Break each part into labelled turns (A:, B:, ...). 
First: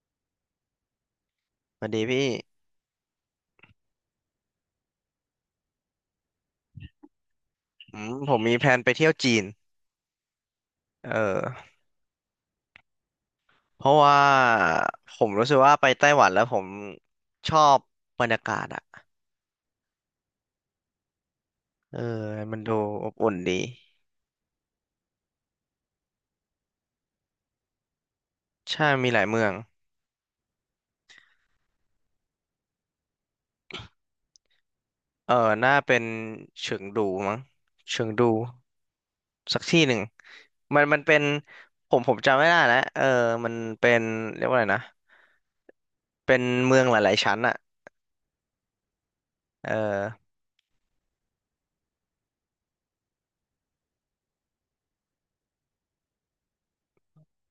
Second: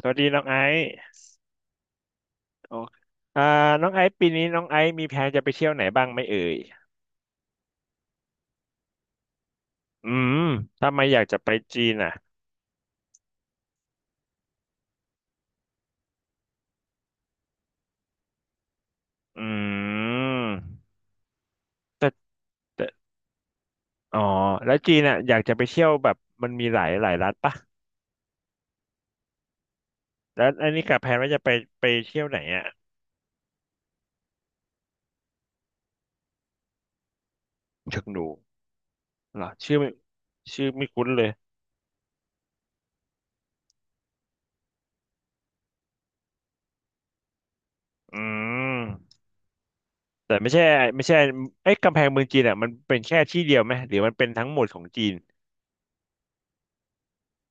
A: สวัสดีน้องไอซ์
B: สวัสดีพี่
A: โออ่าน้องไอซ์ปีนี้น้องไอซ์มีแผนจะไปเที่ยวไหนบ้างไหมเอ่ย
B: อืมผมมีแพลนไปเที่ยวจีน
A: อืมทำไม
B: เอ
A: อยากจะไป
B: อ
A: จีนอ่ะ
B: เพราะว่าผมรู้สึกว่าไปไต้หวันแล้วผมชอบบรรยากาศอะ
A: อืม
B: เออ
A: แต่
B: มันดู
A: แต่
B: อบอุ่นดี
A: อ๋อแล้วจีนอ่ะอยากจะไปเที่ยวแบบมันมีหลายรัฐปะ
B: ใช่มีหลายเมือง
A: แล้วอันนี้กับแผนว่าจะไปเที่ยวไหนอ่ะ
B: เออน่าเป็นเฉิงดูมั้ง
A: เชิ
B: เฉิ
A: ง
B: ง
A: ดู
B: ดู
A: เหรอ
B: สัก
A: ชื่อ
B: ที่
A: ไม่
B: หนึ่ง
A: ชื่อ
B: มัน
A: ไม่
B: มัน
A: คุ้น
B: เป็
A: เล
B: น
A: ย
B: ผมจำไม่ได้แล้วเออมันเป็นเรียกว่าอะไรนะเป็นเมืองหลายๆชั้นอะ
A: อืม
B: เออ
A: แต่ไม่ใช่เอ้ยกำแพงเมืองจีนอ่ะมันเป็นแค่ที่เดียวไหมหรือมันเป็นทั้งหมดของจีน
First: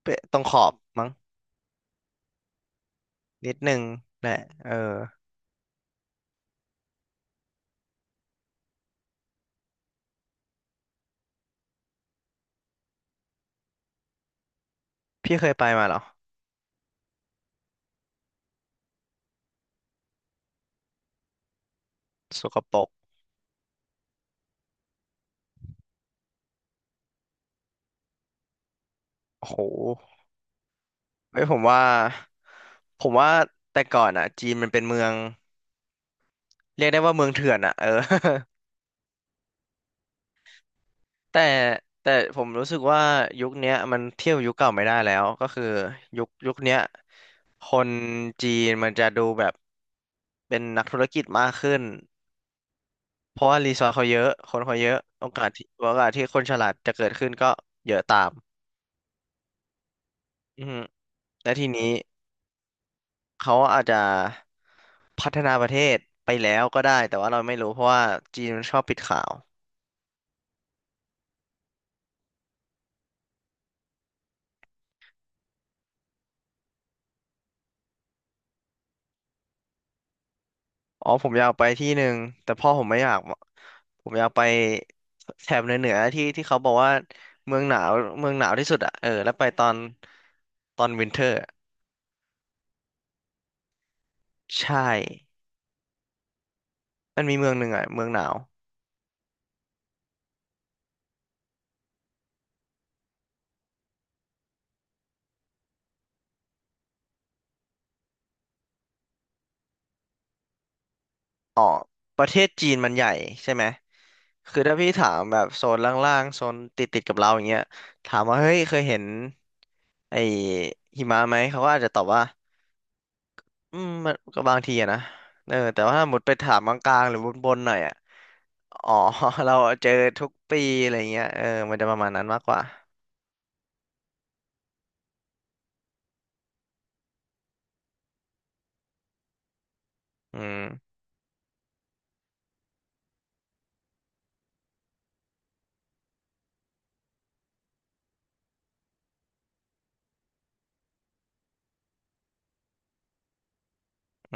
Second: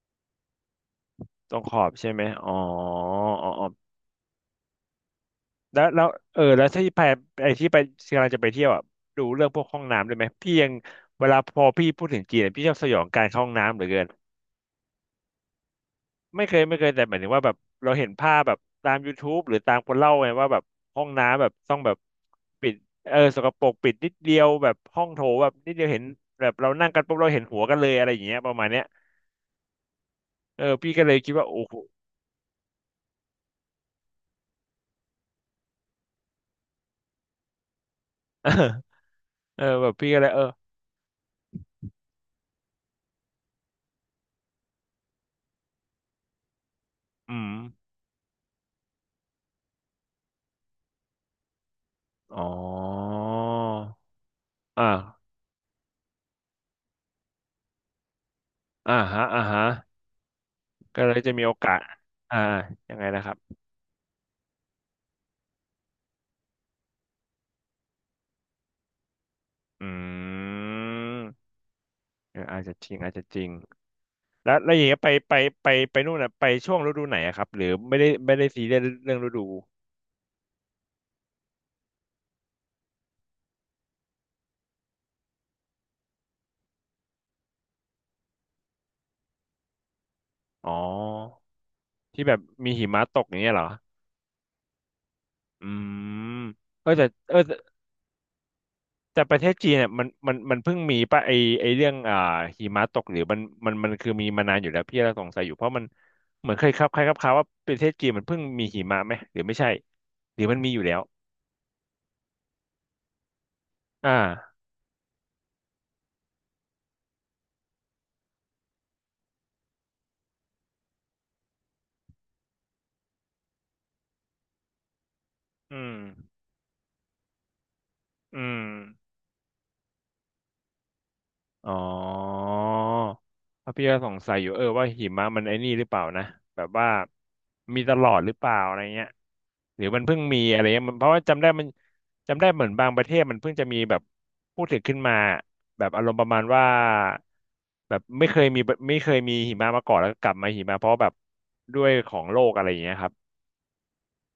B: เป็นตรงขอบมั้ง
A: ตรงขอบใช่ไหมอ๋ออ๋อ
B: นิด
A: อ๋อ
B: นึงแหละเออ
A: แล้วเออแล้วถ้าที่ไปไอ้ที่ไปกำลังจะไปเที่ยวอ่ะดูเรื่องพวกห้องน้ำด้วยไหมพี่ยังเวลาพอพี่พูดถึงจีนอะพี่ชอบสยองการเข้าห้องน้ำเหลือเกิน
B: พี่เคยไปมาเหรอ
A: ไม่เคยแต่หมายถึงว่าแบบเราเห็นภาพแบบตามยูทูบหรือตามคนเล่าไงว่าแบบห้องน้ำแบบต้องแบบ
B: สก
A: ปิด
B: ปรก
A: เออสกปรกปิดนิดเดียวแบบห้องโถแบบนิดเดียวเห็นแบบเรานั่งกันปุ๊บเราเห็นหัวกันเลยอะไรอย่างเงี้ยประมาณเนี้ย
B: โอ้โห
A: เออพี่ก็เลยคิด
B: เอ้ย
A: ว่า
B: ผม
A: โอ้โห
B: ว่าผมว่าแต่ก่อนอ่ะจีนมันเป็นเมืองเรียกได้ว่าเมืองเถื่อนอ่ะเออ
A: เออแบบพี่ก็เลยเออ
B: แต่แต่ผมรู้สึกว่ายุคเนี้ยมันเทียบยุคเก่าไม่ได้แล้วก็คือยุคเนี้ย
A: อืม
B: คนจีนมันจะดูแบบเป็นนักธุรกิจมากขึ้น
A: อ๋อ
B: เพราะว่ารีซอสเขาเยอะคนเขา
A: อ่า
B: เยอะโอกาสที่โอกาสที่คนฉลาดจะเกิดขึ้นก็เยอะตาม
A: อ่าฮะอ่าฮะ
B: อือฮึ
A: ก็เลยจะมีโอ
B: และที
A: กาส
B: นี้
A: อ่ายังไงนะครั
B: เขา
A: บ
B: อาจจะพัฒนาประเทศไปแล้วก็ได้แต่ว่าเราไม่รู้เพราะว่าจีนมันชอบปิดข่าว
A: อืมเอออาจจะจริงแล้วอย่างเงี้ยไปไปนู่นน่ะไปช่วงฤดูไหนอะครับหรือไม่ได้ซีเรียสเรื่องฤดู
B: อ๋อผมอยากไปที่หนึ่งแต่พ่อผมไม่อยากผมอยากไปแถบเหนือเหนือที่ที่เขาบอกว่าเมืองหนาวเมืองหนาวที่สุดอ่ะเออแล้วไปตอน
A: อ๋
B: ตอนวินเทอ
A: อ
B: ร์
A: ที่แบบมีหิมะตกอย่างเงี้ยเหรอ
B: ใช่
A: อืมเออแต่
B: มันมีเมืองหนึ่งอ่ะเมืองหนาว
A: แต่ประเทศจีนเนี่ยมันมันเพิ่งมีป่ะไอเรื่องหิมะตกหรือมันมันคือมีมานานอยู่แล้วพี่เราสงสัยอยู่เพราะมันเหมือนเคยครับใครครับข่าวว่าประเทศจีนมันเพิ่งมีหิมะไหมหรือไม่ใช่หรือมันมีอยู่แล้ว
B: อ๋อประเทศจีนมันใหญ่ใช่ไหม
A: อ่
B: คื
A: า
B: อถ้าพี่ถามแบบโซนล่างๆโซนติดกับเราอย่างเงี้ยถามว่าเฮ้ยเคยเห็นไอ้หิมะไหมเขาก็อาจจะตอบว่าอืมมันก็บางทีอะนะเออแต่
A: อื
B: ว่า
A: ม
B: ถ้าหมดไปถามกลางๆหรือบนๆหน่อยอะ
A: อืม
B: อ๋อ เราเจอทุกปีอะไรเงี้ยเออ
A: อ๋อ
B: มันจะประมาณนั้นมากกว่า
A: เพราะพี่ก็สงสัยอยู่เออว่าหิมะมันไอ้นี่หรือเปล่านะแบบว่ามีตลอดหรือเปล่าอะไรเงี้ยหรือมันเพิ่งมี
B: อื
A: อะไร
B: ม
A: เงี้ยมันเพราะว่าจำได้มันจำได้เหมือนบางประเทศมันเพิ่งจะมีแบบพูดถึงขึ้นมาแบบอารมณ์ประมาณว่าแบบไม่เคยมีหิมะมาก่อนแล้วก็กลับมาหิมะเพราะแบบด้วยของโลกอะไรอย่างเงี้ยครับ
B: อื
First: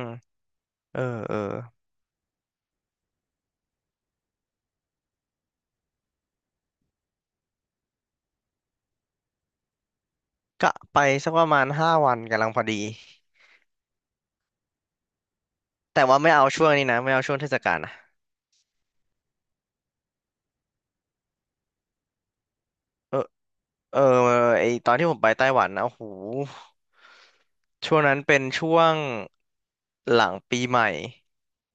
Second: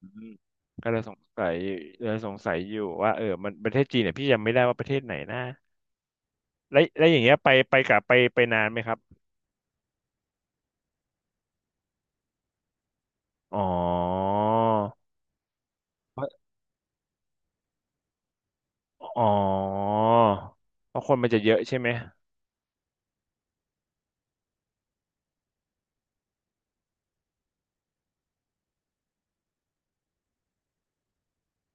A: อืมก็เล
B: เออ
A: ยสง
B: เออ
A: สัยอยู่ว่าเออมันประเทศจีนเนี่ยพี่ยังไม่ได้ว่าประเทศไหนนะ แล้วอย่างเงี้ยไปนานไหมครับ
B: ก็ไปสักประมาณ5 วันกำลังพอดี
A: อ๋อ
B: แต่ว่าไม่เอาช่วงนี้นะไม่เอาช่วงเทศกาลนะ
A: อ๋อเพราะคนมันจะเยอะใช่ไหม
B: เออเออไอตอนที่ผมไปไต้หวันนะโอ้โหช่วงนั้นเป็นช่วงหลังปีใหม่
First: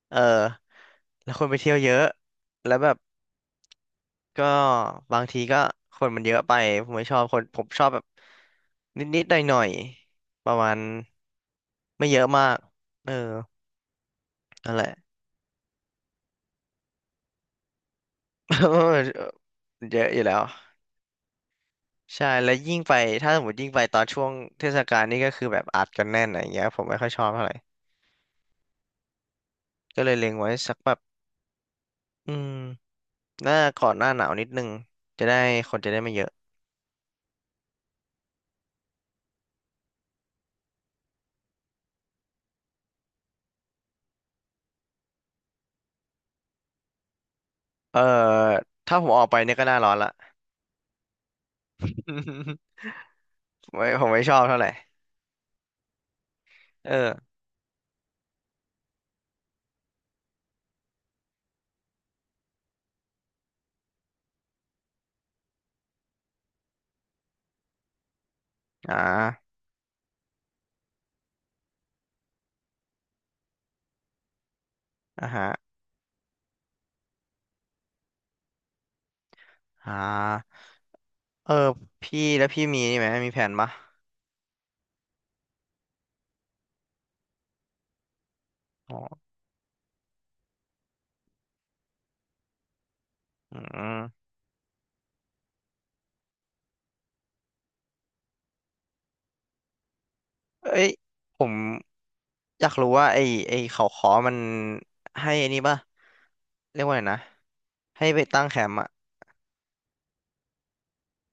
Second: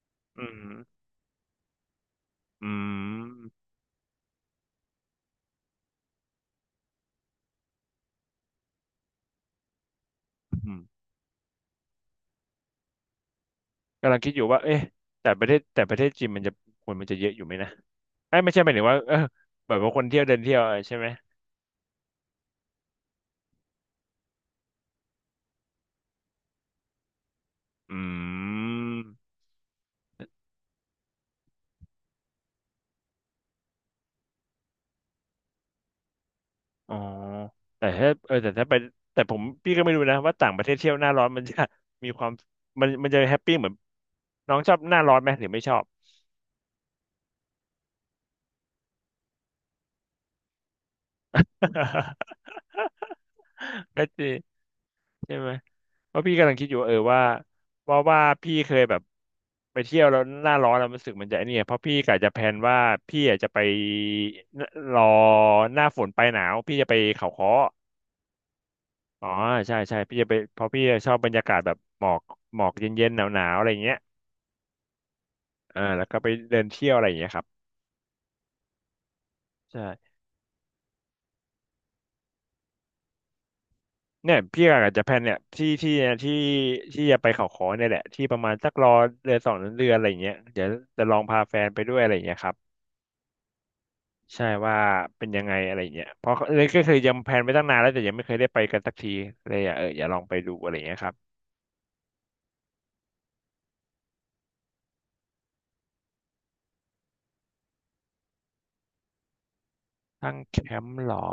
B: เ
A: อื
B: ออ
A: ม
B: แล้วคนไปเที่ยวเยอะ
A: อื
B: แล้วแบบ
A: ม
B: ก็บางทีก็คนมันเยอะไปผมไม่ชอบคนผมชอบแบบนิดๆหน่อยๆประมา
A: อื
B: ณ
A: ม
B: ไม่เยอะมากเออ
A: กำลังคิดอยู่ว่า
B: นั่น
A: เอ๊ะ
B: แหละ
A: แต่ประเทศจีนมันจะคนมันจะเยอะอยู่ไหมนะไอ้ยไม่ใช่หมายถึงว่าเออแบบ ว่า
B: เย
A: คน
B: อะอ
A: เที่ย
B: ยู่
A: ว
B: แล้
A: เดิน
B: ว
A: เที่ยวอะไรใช่ไหม
B: ใช่แล้วยิ่งไปถ้าสมมติยิ่งไปตอนช่วงเทศกาลนี่ก็คือแบบอัดกันแน่นอะไรอย่างเงี้ยผมไม่ค่อยชอบเท่าไหร่
A: อืม
B: ก็เลยเล็งไว้สักแบบอืมหน้าก่อนหน้าหนาวนิดนึงจะได้คนจะได้ไม่เยอะ
A: อ๋อแต่ถ้าเออแต่ถ้าไปแต่ผมพี่ก็ไม่รู้นะว่าต่างประเทศเที่ยวหน้าร้อนมันจะมีความมันจะแฮปปี้เหมือนน้องชอบหน้าร้อนไหมหรือไม่ชอบ
B: เออถ้าผมออกไปเนี่ยก็หน้าร้อนละ ผมไม่ ผ
A: ก็
B: ม
A: จ
B: ไม่
A: ริ
B: ช
A: ง
B: อบเท่าไหร่
A: ใช่ไหมเพราะพี่กำลังคิดอยู่ว่า
B: เอ
A: เอ
B: อ
A: อว่าว่าพี่เคยแบบไปเที่ยวแล้วหน้าร้อนแล้วรู้สึกมันจะไอ้เนี่ยเพราะพี่กะจะแพลนว่าพี่อยากจะไปรอหน้าฝนปลายหนาวพี่จะไปเขาค้อ
B: อ่
A: อ๋อ
B: า
A: ใช่ใช่พี่จะไปเพราะพี่ชอบบรรยากาศแบบหมอกเย็นๆหนาวๆอะไรอย่างเงี้ย
B: อ่าฮะ
A: แล้วก็ไปเดินเที่ยวอะไรอย่างเงี้ยครับใช่
B: อ่าเออพี่แล้วพี่มีนี่ไหมมีแผนปะ
A: เนี่ยพี่กะจจะแพลนเนี่ยที่ที่จะไปเขาค้อเนี่ยแหละที่ประมาณสักรอ
B: อ๋อ
A: เดือนสองเดือนอะไรอย่างเงี้ยเดี๋ยวจะลองพาแฟนไปด้วยอะไรอย่างเงี้ยครับ
B: อืม
A: ใช่ว่าเป็นยังไงอะไรเงี้ยเพราะเลยก็คือยังแพลนไว้ตั้งนานแล้วแต่ยังไม่เคยได้ไปกันสักทีเลยอ่ะเอออย่าลองไปดูอะไร
B: เอ้ย
A: เงี้ยครับ
B: ผมอยากรู้ว่าไอ้เขาขอมันให้อันนี้ปะเรียกว่าไงนะให้ไปตั้งแคมป์อ่ะ
A: ตั้งแคมป์หรอ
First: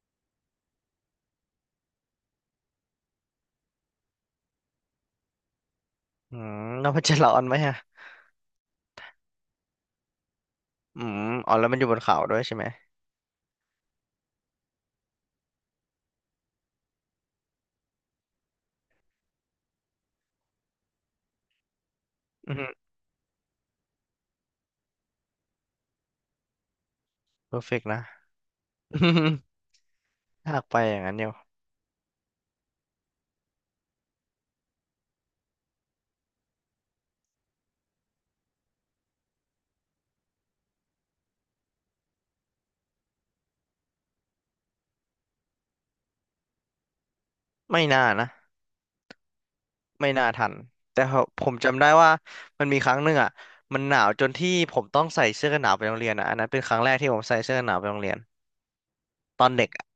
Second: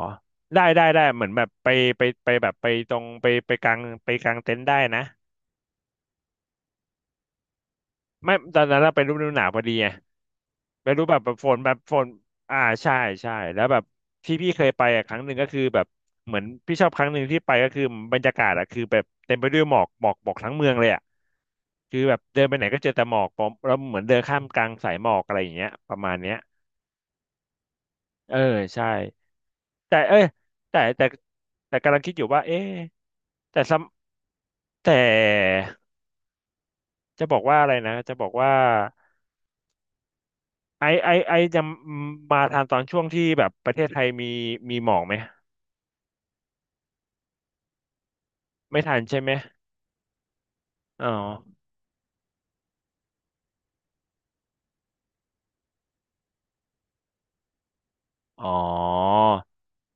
A: ได้เหมือนแบบไปแบบไปตรงไปไปกลางเต็นท์ได้นะ
B: อืม แล้วมันจะร้อนไหมอะ
A: ไม่ตอนนั้นเราไปฤดูหนาวพอดีไง ไม่
B: อื
A: รู้แบ
B: ม
A: บแบบฝ
B: อ๋อ
A: น
B: แล้ว
A: แบ
B: มั
A: บ
B: นอยู่
A: ฝ
B: บน
A: น
B: เขาด้วยใช่
A: อ่า
B: ไหม
A: ใช่ใช่แล้วแบบที่พี่เคยไปอะครั้งหนึ่งก็คือแบบเหมือนพี่ชอบครั้งหนึ่งที่ไปก็คือบรรยากาศอะคือแบบเต็มไปด้วยหมอกทั้งเมืองเลยอะคือแบบเดิน
B: อื
A: ไปไหนก็
B: ม
A: เจอแต่หมอกผมเราเหมือนเดินข้ามกลางสายหมอกอะไรอย่างเงี้ยประมาณเนี้ย
B: เพอร์เฟกนะ
A: เออใช่
B: อม
A: แต่เอ้ย
B: อยากไป
A: แต่
B: อย่าง
A: แต่
B: นั้นเดียว
A: แต่กำลังคิดอยู่ว่าเอ๊ะแต่ซ้ำแต่จะบอกว่าอะไรนะจะบอกว่าไอจะมาทานตอนช่วงที่แบบประเทศไทยมีหมอกไหม
B: ไม่น่านะ
A: ไม่ทันใช่ไหม
B: ไม่น่าทันแต่
A: อ๋อ
B: ผมจำได้ว่ามันมีครั้งหนึ่งอ่ะมันหนาวจนที่ผมต้องใส่เสื้อกันหนาวไปโรงเรียนอ่ะอันนั้นเป็นครั้งแรกที่ผมใส่เสื้อกันหนาวไปโรงเรียน
A: อ๋อ
B: ตอนเด็กอะ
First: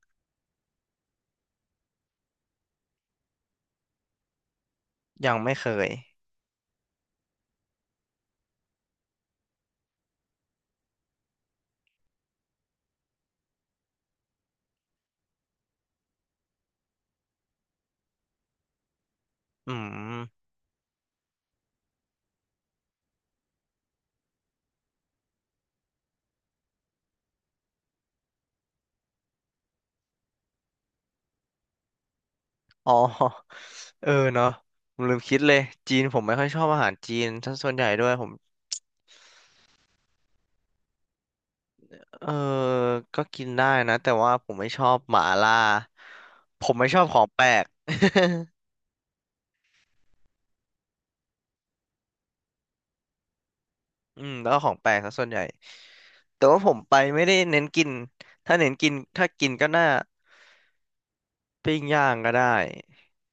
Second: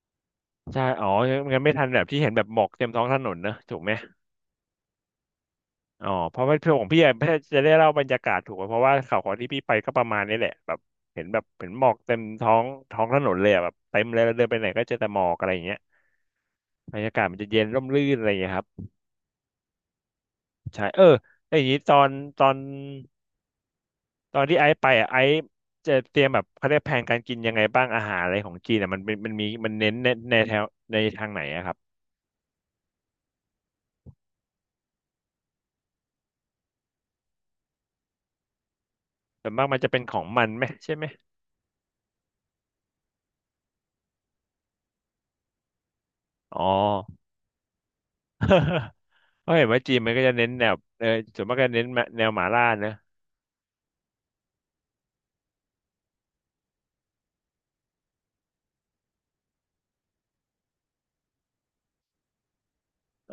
A: ใช่อ๋องั้นไม่ทันแบบที่เห็นแบบหมอกเต็มท้องถนนนะถูกไหม
B: ยังไม่เคย
A: อ๋อเพราะว่าพ่ของพี่อะจะได้เล่าบรรยากาศถูกไหมเพราะว่าข่าวของที่พี่ไปก็ประมาณนี้แหละแบบเห็นแบบเห็นหมอกเต็มท้องถนนเลยอะแบบเต็มเลยแล้วเดินไปไหนก็เจอแต่หมอกอะไรอย่างเงี้ยบรรยากาศมันจะเย็นร่มรื่นอะไรอย่างเงี้ยครับ
B: อืม
A: ใช่เออแล้วอย่างนี้ตอนตอนที่ไอซ์ไปอะไอซ์จะเตรียมแบบเขาเรียกแผนการกินยังไงบ้างอาหารอะไรของจีนอะมันเป็นมันมีมันเน้นในแถวในทางไหนอะครับ
B: อ๋อ เออเนาะผมลืมคิดเลยจีนผมไม่ค่อยชอบอาหารจีนซะส่วนใหญ่ด้วยผม
A: ส่วนมากมันจะเป็นของมันไหมใช่ไหม
B: เออก็กินได้นะแต่ว่าผมไม่ชอบหม่าล่า
A: อ๋อ
B: ผมไม่ชอบของแปลก
A: เพราะเห็นว่าจีนมันก็จะเน้นแนวเออส่วนมากก็เน้นแนวหมาล่านะ
B: อืมแล้วก็ของแปลกซะส่วนใหญ่แต่ว่าผมไปไม่ได้เน้นกินถ้าเน้นกินถ้ากินก็น่าปิ้งย่างก็ได้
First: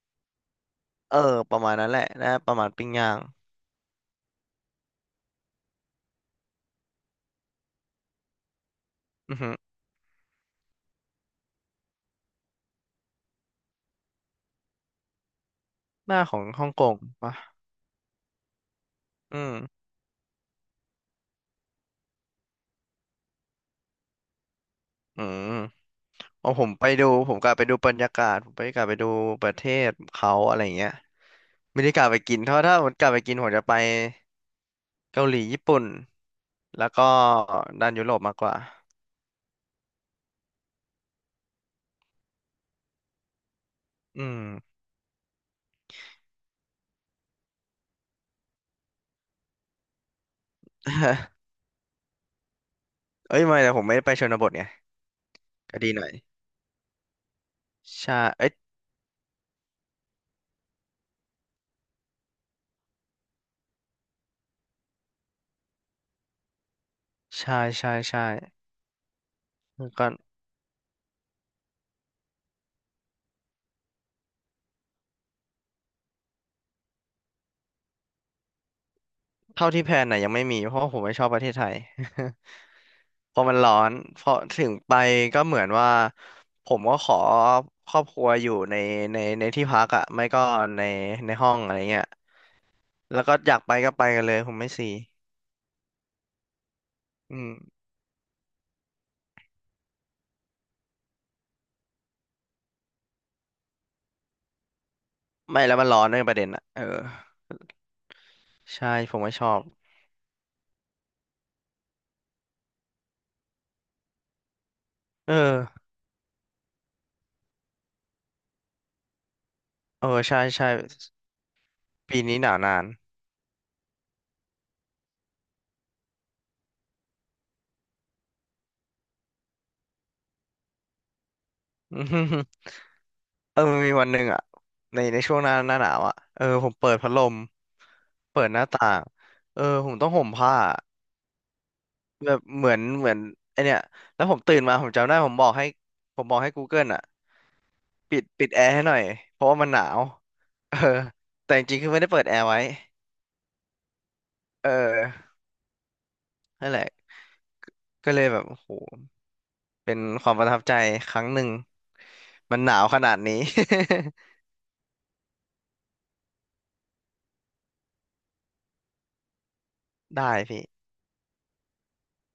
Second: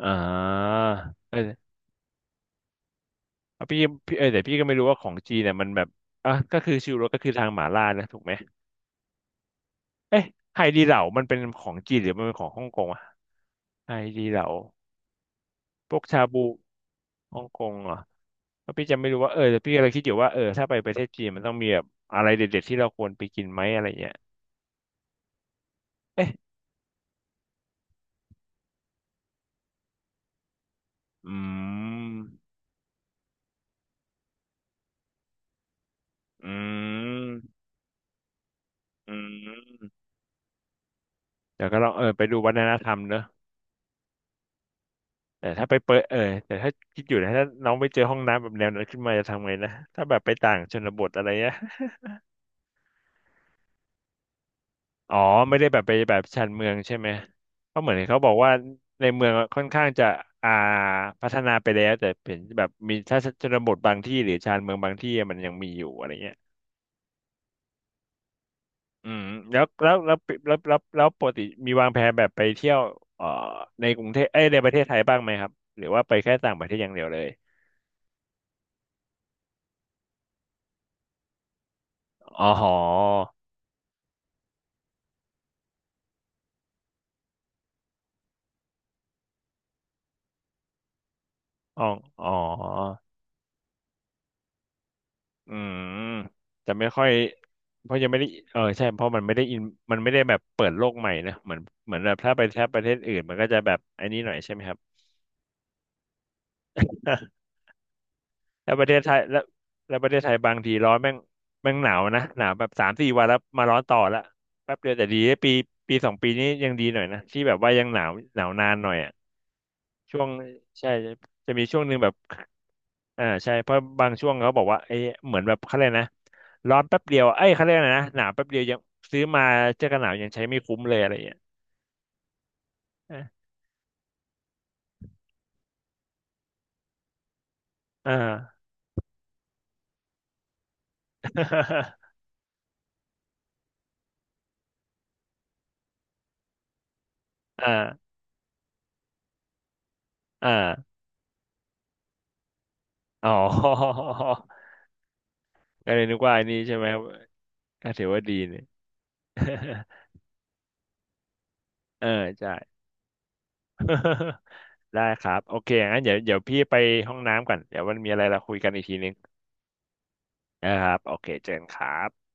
A: อ่า
B: เออ
A: เอ
B: ป
A: อ
B: ระมาณนั้นแหละนะประมาณปิ้งย่าง
A: เอาพี่พี่เออแต่พี่ก็ไม่รู้ว่าของจีนเนี่ยมันแบบอ่ะก็คือชิวโรสก็คือทางหมาล่านะถูกไหม
B: อือฮึ
A: เอ๊ะไฮดีเหลามันเป็นของจีนหรือมันเป็นของฮ่องกงอะไฮดีเหลาพวก
B: หน้า
A: ชา
B: ข
A: บู
B: องฮ่องกงปะ
A: ฮ่องกงเหรอเพราะพี่จะไม่รู้ว่าเออ
B: อืม
A: แต่พี่กำลังคิดอยู่ว่าเออถ้าไปประเทศจีนมันต้องมีแบบอะไรเด็ดๆที่เราควรไปกินไหมอะไรเงี้ย
B: อืม
A: เอ๊ะ
B: เอาผมไปดูผมกลับไปดูบรรยากาศผมไปกลับไปดูประเทศเขาอะไรเงี้ย
A: อื
B: ไม่ได้กลับไปกินเพ
A: ม
B: ราะถ้าผมกลับไปกินผมจะไปเกาหลีญี่ปุ่น
A: อื
B: แล้วก็
A: ม
B: ด้านยุโรปมากกว่า
A: อืม เดี๋ยวก็ลองเออไปดูวัฒนธรรมเนอะ
B: อืม
A: แต่ถ้าไปเปิดเออแต่ถ้าคิดอยู่นะถ้าน้องไปเจอห้องน้ำแบบแนวนั้นขึ้นมาจะทำไงนะถ้าแบบไปต่างชนบทอะไรเงี้ย
B: เอ้ยไม่แต่ผมไม่ได้ไปชนบทไง
A: อ๋อไม่ได้แบ
B: ก็
A: บ
B: ดี
A: ไป
B: หน่อย
A: แบบชานเมืองใช่ไหมเพราะเหมือน
B: ใช่
A: เขาบอก
B: เอ้
A: ว่า
B: ย
A: ในเมืองอะค่อนข้างจะอ่าพัฒนาไปแล้วแต่เป็นแบบมีถ้าชนบทบางที่หรือชานเมืองบางที่อะมันยังมีอยู่อะไรเงี้ย
B: ใช่
A: อืมแล้วแล้
B: แล้ว
A: ว
B: ก็
A: แล้วแล้วแล้วแล้วปกติมีวางแผนแบบไปเที่ยวเอ่อในกรุงเทพเอ้ยในประเทศไทยบ้างไหมครับหรือว่าไปแค่ต่างประเทศอย่างเดียวเลย
B: เท่าที่แพลนน่ะยังไม่มีเพราะว่าผมไม่ชอบประเทศไทย
A: อ๋อหอ
B: พอมันร้อนพอถึงไปก็เหมือนว่าผมก็ขอครอบครัวอยู่ในในที่พักอ่ะไม่ก็ในในห้องอะไร
A: อ๋อ
B: เงี้ย
A: อ๋อ
B: แล้วก็อยากไปก็ไปกันเลยผมไม่ซี
A: อืมแต่ไม่ค่อย
B: อืม
A: เพราะยังไม่ได้เออใช่เพราะมันไม่ได้อินมันไม่ได้แบบเปิดโลกใหม่นะเหมือนเหมือนแบบถ้าไปถ้าประเทศอื่นมันก็จะแบบไอ้นี้หน่อยใช่ไหมครับ
B: ไม่แล้วมันร้อนด้วยประเด็นอ่ะเออ
A: แล้วประเท
B: ใช่
A: ศไท
B: ผ
A: ย
B: มไม่
A: แล้ว
B: ชอบ
A: แล้วประเทศไทยบางทีร้อนแม่งแม่งหนาวนะหนาวแบบสามสี่วันแล้วมาร้อนต่อละแป๊บเดียวแต่ดี
B: เอ
A: นะปี
B: อ
A: ปีสองปีนี้ยังดีหน่อยนะที่แบบว่ายังหนาวนานหน่อยอ่ะ
B: เอ
A: ช่
B: อ
A: วง
B: ใช่ใช่
A: ใช่จะมีช่วงหนึ่งแบบ
B: ปีนี้หนาวนาน
A: อ่าใช่เพราะบางช่วงเขาบอกว่าเอ้ยเหมือนแบบเขาเลยกนะ ร้อนแป๊บเดียวเอ้ยเขาเรียกอะไรนะ หนาวแป๊บเดียวยังซื้อมาเจอกันหนาวยังใช้ไม่คุ้มเลยอะไรอย่างเงี้ย
B: อืมเออมันมีวันหนึ่งอ่ะในช่วงหน้าหนาวอ่ะเออผมเปิดพัดลม
A: อ่า
B: เปิดหน้าต่างเออผมต้องห่มผ้า แบบเหมือนไอเนี่ยแล้วผมตื่นมาผมจำได้ผมบอกให้ Google อ่ะ
A: อ่า
B: ปิดแอร์ให้หน่อยเพราะว่ามันหนาว
A: อ่
B: เออ
A: า
B: แต่จริงๆคือไม่ได้เปิดแอร์ไว้
A: อ๋อ
B: เออ
A: ก็เลยนึกว่าอันนี้
B: นั่น
A: ใช่
B: แห
A: ไหม
B: ละ
A: ครับก็ถือ
B: ก็เล
A: ว่า
B: ย
A: ดี
B: แบบโอ้
A: เนี่ย
B: โห เป็นความประทับใจครั้งหนึ่ง
A: เออใช่
B: มันหนาวขนาดนี้
A: ได้ครับโอเคงั้นเดี๋ยวเดี๋ยวพี่ไปห้องน้ำก่อนเดี๋ยวมันมีอะไรเราคุยกันอีกทีนึง
B: ได้พี่
A: นะครับโอเคเจอกันครับ